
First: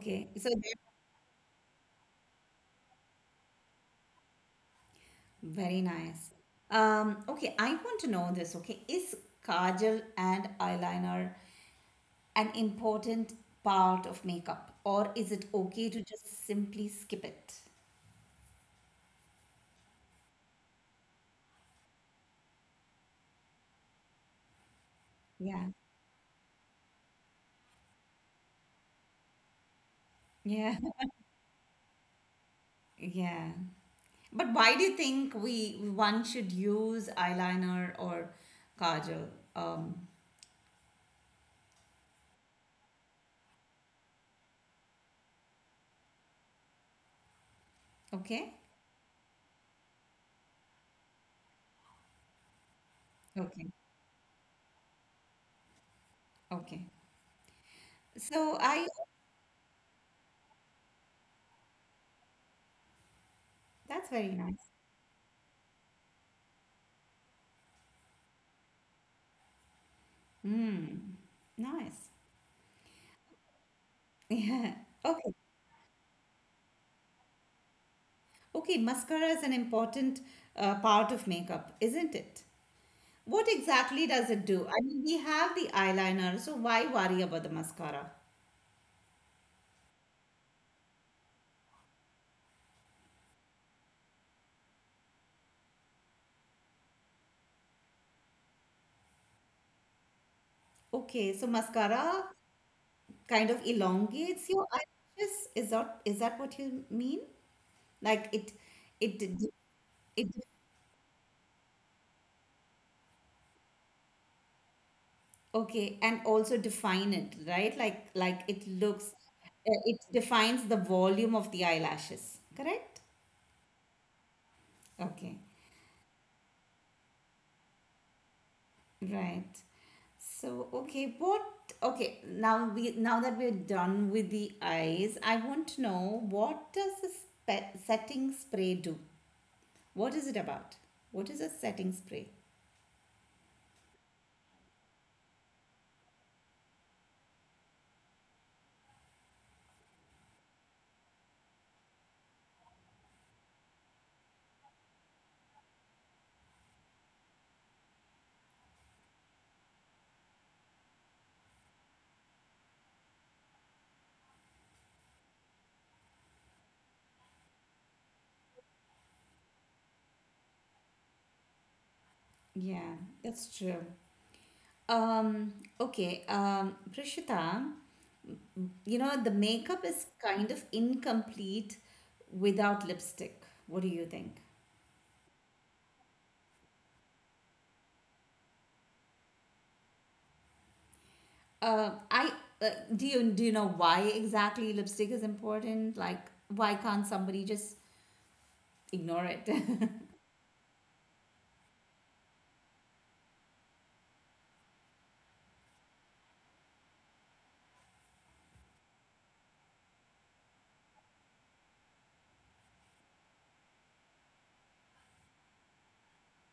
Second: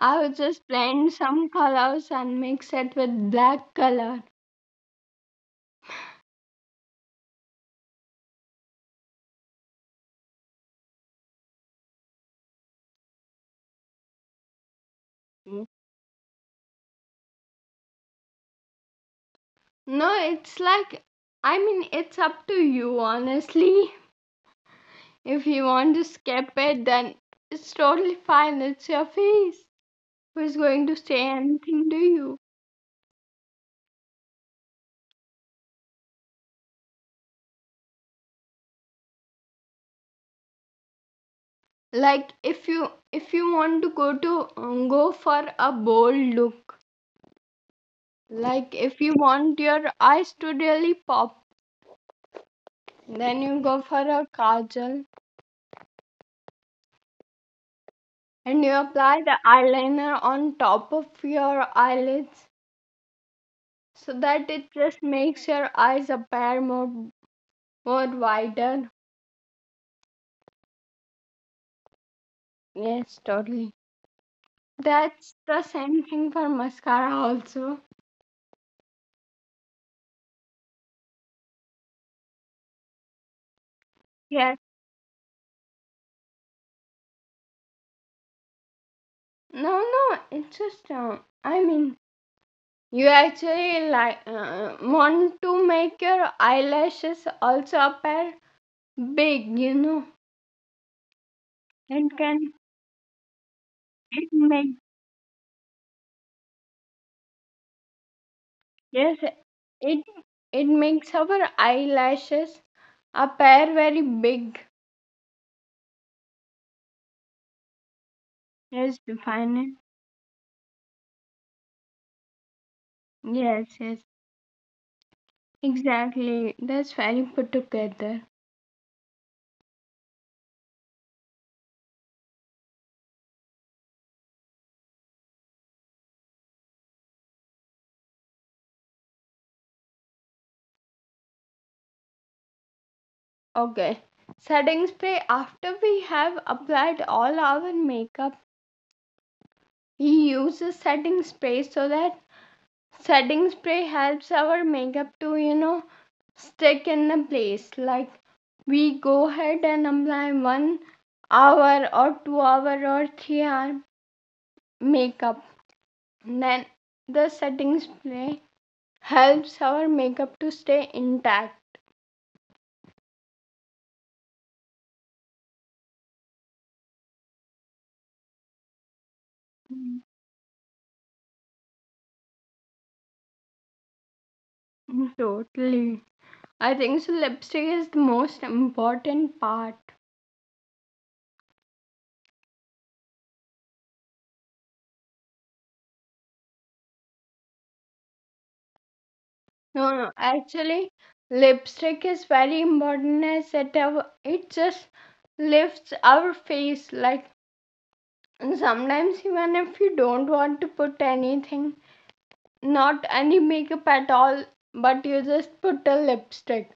[SPEAKER 2] I would
[SPEAKER 1] so that
[SPEAKER 2] just blend some colors and mix it with black color.
[SPEAKER 1] very nice. Okay, I want to know this. Okay, is kajal and eyeliner an important part of makeup, or is
[SPEAKER 2] Mm.
[SPEAKER 1] it okay to just simply skip it?
[SPEAKER 2] No, it's like, I mean, it's up to you, honestly. If you
[SPEAKER 1] Yeah,
[SPEAKER 2] want to skip it, then it's totally fine. It's your face. Who's going
[SPEAKER 1] yeah,
[SPEAKER 2] to say anything to you?
[SPEAKER 1] yeah. But why do you think we one should use eyeliner or kajal? Um,
[SPEAKER 2] Like, if you want to go for a bold look, like
[SPEAKER 1] okay,
[SPEAKER 2] if you want your eyes to really pop, then you go
[SPEAKER 1] okay,
[SPEAKER 2] for a kajal,
[SPEAKER 1] okay.
[SPEAKER 2] and you
[SPEAKER 1] So I
[SPEAKER 2] apply the eyeliner on top of your eyelids, so
[SPEAKER 1] that's
[SPEAKER 2] that
[SPEAKER 1] very
[SPEAKER 2] it
[SPEAKER 1] nice.
[SPEAKER 2] just makes your eyes appear more wider.
[SPEAKER 1] Hmm, nice.
[SPEAKER 2] Yes, totally.
[SPEAKER 1] Yeah.
[SPEAKER 2] That's
[SPEAKER 1] Okay.
[SPEAKER 2] the same thing for mascara also.
[SPEAKER 1] Okay, mascara is an important part of makeup, isn't it? What exactly does
[SPEAKER 2] Yes.
[SPEAKER 1] it do? I mean, we have the eyeliner, so why worry about the mascara?
[SPEAKER 2] no no It's just, i mean you actually like, want to make your eyelashes also appear big, you know.
[SPEAKER 1] Okay, so
[SPEAKER 2] And
[SPEAKER 1] mascara
[SPEAKER 2] can
[SPEAKER 1] kind of
[SPEAKER 2] it
[SPEAKER 1] elongates
[SPEAKER 2] make
[SPEAKER 1] your eyelashes. Is that what you mean? Like it,
[SPEAKER 2] Yes,
[SPEAKER 1] it,
[SPEAKER 2] it
[SPEAKER 1] it.
[SPEAKER 2] it makes our eyelashes appear very big.
[SPEAKER 1] Okay, and also define it, right? Like it
[SPEAKER 2] Yes,
[SPEAKER 1] looks,
[SPEAKER 2] defined.
[SPEAKER 1] uh, it defines the volume of the eyelashes. Correct?
[SPEAKER 2] Yes, yes,
[SPEAKER 1] Okay.
[SPEAKER 2] exactly. That's very put together.
[SPEAKER 1] Right. So, okay, what, okay, now we now that we're done with the eyes, I want to know what does a setting spray do? What is it about? What is a setting spray?
[SPEAKER 2] Okay. Setting spray. After we have applied all our makeup, we use a setting spray so that setting spray helps our makeup to, you know, stick in the place. Like, we go ahead and apply 1 hour or 2 hour or 3 hour makeup, then the setting spray helps our makeup to stay intact.
[SPEAKER 1] Yeah, that's true. Um, okay, Prishita, you know, the makeup is kind of incomplete without lipstick. What do you think?
[SPEAKER 2] Totally, I think so, lipstick is the most important part.
[SPEAKER 1] I uh, do you know why exactly lipstick is important? Like, why can't somebody just ignore it?
[SPEAKER 2] No no Actually, lipstick is very important as it it just lifts our face. Like, and sometimes, even if you don't want to put anything, not any makeup at all, but you just put a lipstick,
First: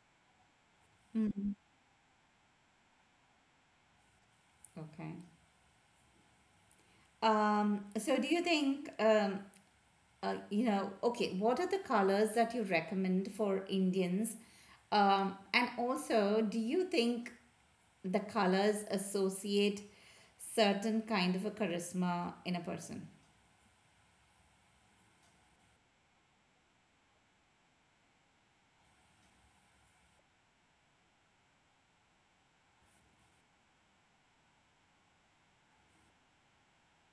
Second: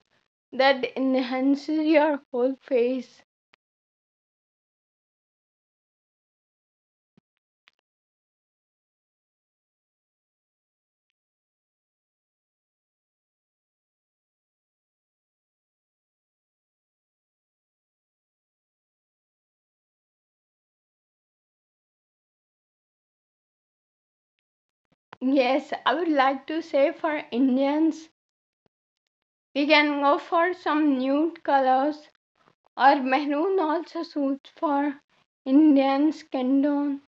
[SPEAKER 2] that
[SPEAKER 1] Mm.
[SPEAKER 2] enhances your whole face.
[SPEAKER 1] Okay. So do you think, you know, okay, what are the colors that you recommend for Indians? And also, do you think the colors associate certain kind of a charisma in a person?
[SPEAKER 2] Yes, I would like to say for Indians, we can go for some nude colors or maroon also suits for Indian skin tone.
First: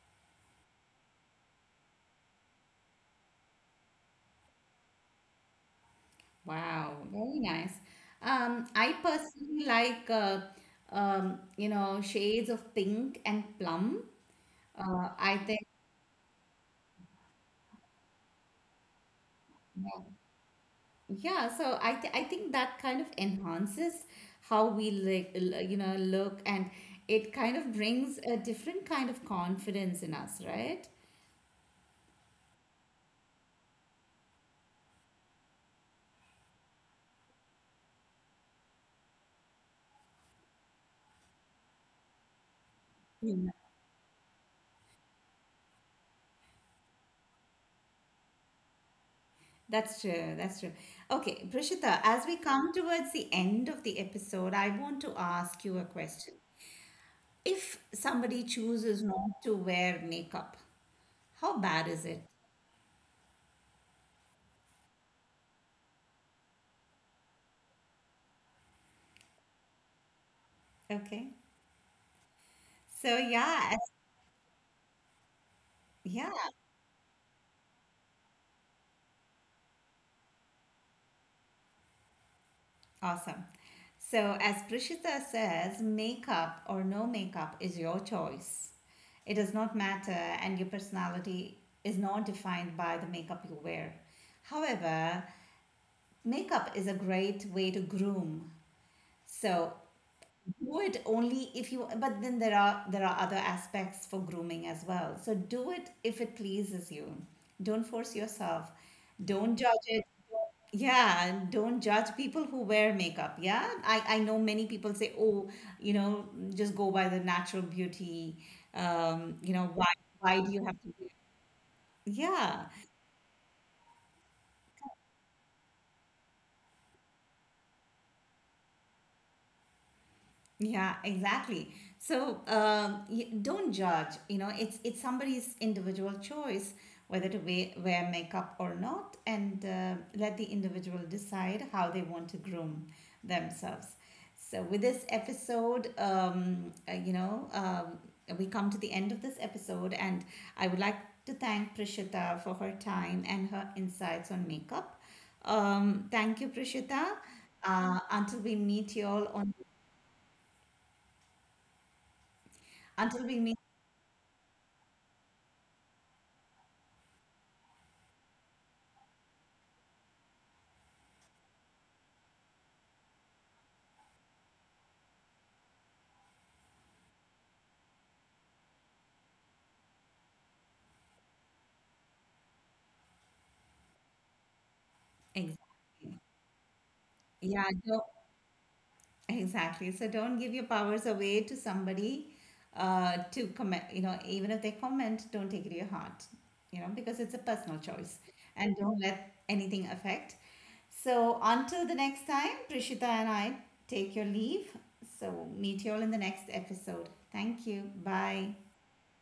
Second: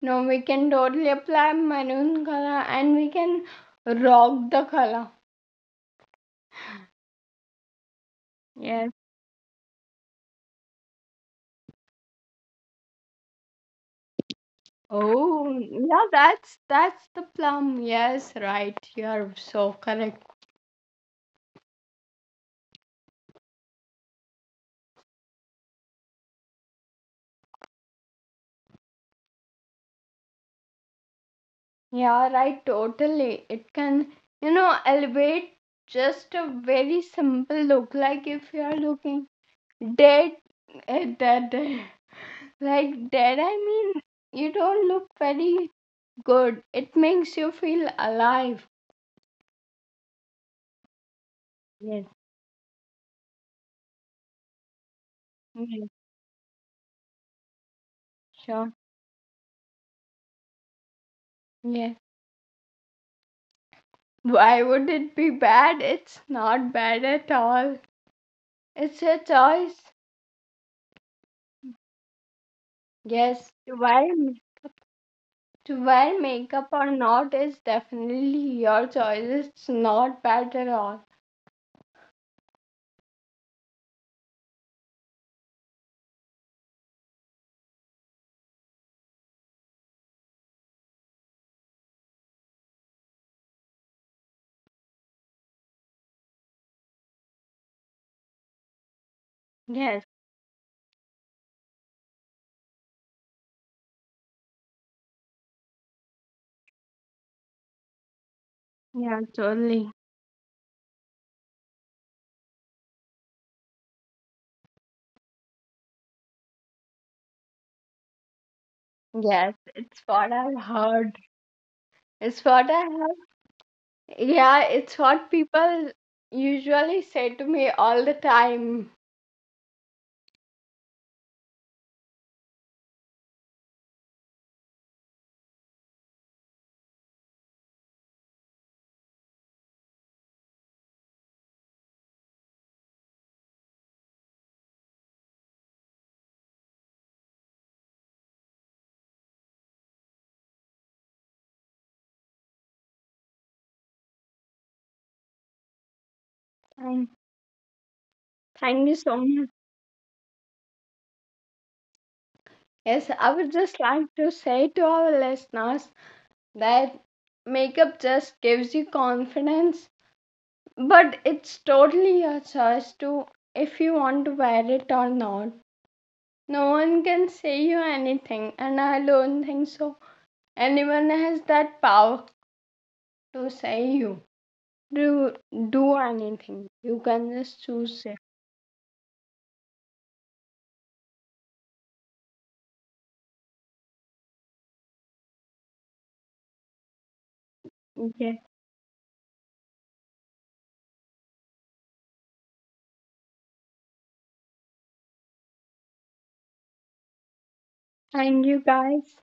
[SPEAKER 2] No, we can totally apply maroon color and we can rock the color.
[SPEAKER 1] Wow, very nice.
[SPEAKER 2] Yes.
[SPEAKER 1] I personally like you know shades of pink and plum. I
[SPEAKER 2] Oh,
[SPEAKER 1] think
[SPEAKER 2] yeah, that's the plum. Yes, right. You're so correct.
[SPEAKER 1] yeah, so I think that kind of enhances how we like you know look and it kind of brings a different kind of confidence in us, right?
[SPEAKER 2] Yeah, right, totally. It can, you know, elevate just a very simple look. Like if you're looking dead, dead. Like dead,
[SPEAKER 1] Yeah.
[SPEAKER 2] I mean, you don't look very good. It makes you feel alive.
[SPEAKER 1] That's true. That's true. Okay, Prishita,
[SPEAKER 2] Yes,
[SPEAKER 1] as we come towards the end of the episode, I want to ask you a
[SPEAKER 2] yes,
[SPEAKER 1] question. If somebody
[SPEAKER 2] sure.
[SPEAKER 1] chooses not to wear makeup, how bad
[SPEAKER 2] Yes.
[SPEAKER 1] is it?
[SPEAKER 2] Why would it be bad? It's not bad at all. It's a choice.
[SPEAKER 1] Okay. So
[SPEAKER 2] Yes,
[SPEAKER 1] yeah,
[SPEAKER 2] to
[SPEAKER 1] as,
[SPEAKER 2] wear to wear
[SPEAKER 1] yeah,
[SPEAKER 2] makeup or not is definitely your choice. It's not bad at all.
[SPEAKER 1] awesome. So as Prishita says, makeup or no makeup is your choice. It does not matter, and your personality is not defined by the makeup you wear. However, makeup is a great way to groom. So
[SPEAKER 2] Yes,
[SPEAKER 1] do it only if you but then there are other aspects for grooming as well, so do it if it pleases you, don't force yourself,
[SPEAKER 2] yeah,
[SPEAKER 1] don't judge
[SPEAKER 2] totally.
[SPEAKER 1] it. Yeah, and don't judge people who wear makeup. Yeah, I know many people say, oh, you know, just go by the natural beauty.
[SPEAKER 2] Yes,
[SPEAKER 1] You know, why
[SPEAKER 2] it's what
[SPEAKER 1] why do
[SPEAKER 2] I've
[SPEAKER 1] you have to do it?
[SPEAKER 2] heard. It's
[SPEAKER 1] Yeah.
[SPEAKER 2] what I have. Yeah, it's what people usually say to me all the time.
[SPEAKER 1] Yeah, exactly. So don't judge. You know, it's somebody's individual choice whether to wear makeup or not, and let the individual decide how they want to groom themselves. So with this episode, we come to the end of this episode, and I would like to thank Prishita for her time and her insights on makeup. Thank you,
[SPEAKER 2] And
[SPEAKER 1] Prishita. Until we
[SPEAKER 2] thank
[SPEAKER 1] meet
[SPEAKER 2] you
[SPEAKER 1] you
[SPEAKER 2] so
[SPEAKER 1] all
[SPEAKER 2] much.
[SPEAKER 1] on
[SPEAKER 2] Yes,
[SPEAKER 1] until
[SPEAKER 2] I
[SPEAKER 1] we
[SPEAKER 2] would
[SPEAKER 1] meet
[SPEAKER 2] just like to say to our listeners that makeup just gives you confidence. But it's totally your choice to, if you want to wear it or not. No one can say you anything, and I don't think so. Anyone has that power to say you do
[SPEAKER 1] Exactly.
[SPEAKER 2] do anything. You can just
[SPEAKER 1] Yeah, don't,
[SPEAKER 2] choose it.
[SPEAKER 1] exactly. So don't give your powers away to somebody to comment, you know, even if they comment, don't take it to your heart, you know, because it's a personal choice
[SPEAKER 2] Okay.
[SPEAKER 1] and don't let anything affect. So until the next time, Prishita and I take your leave. So meet you all in the next episode. Thank you.
[SPEAKER 2] Thank
[SPEAKER 1] Bye.
[SPEAKER 2] you guys.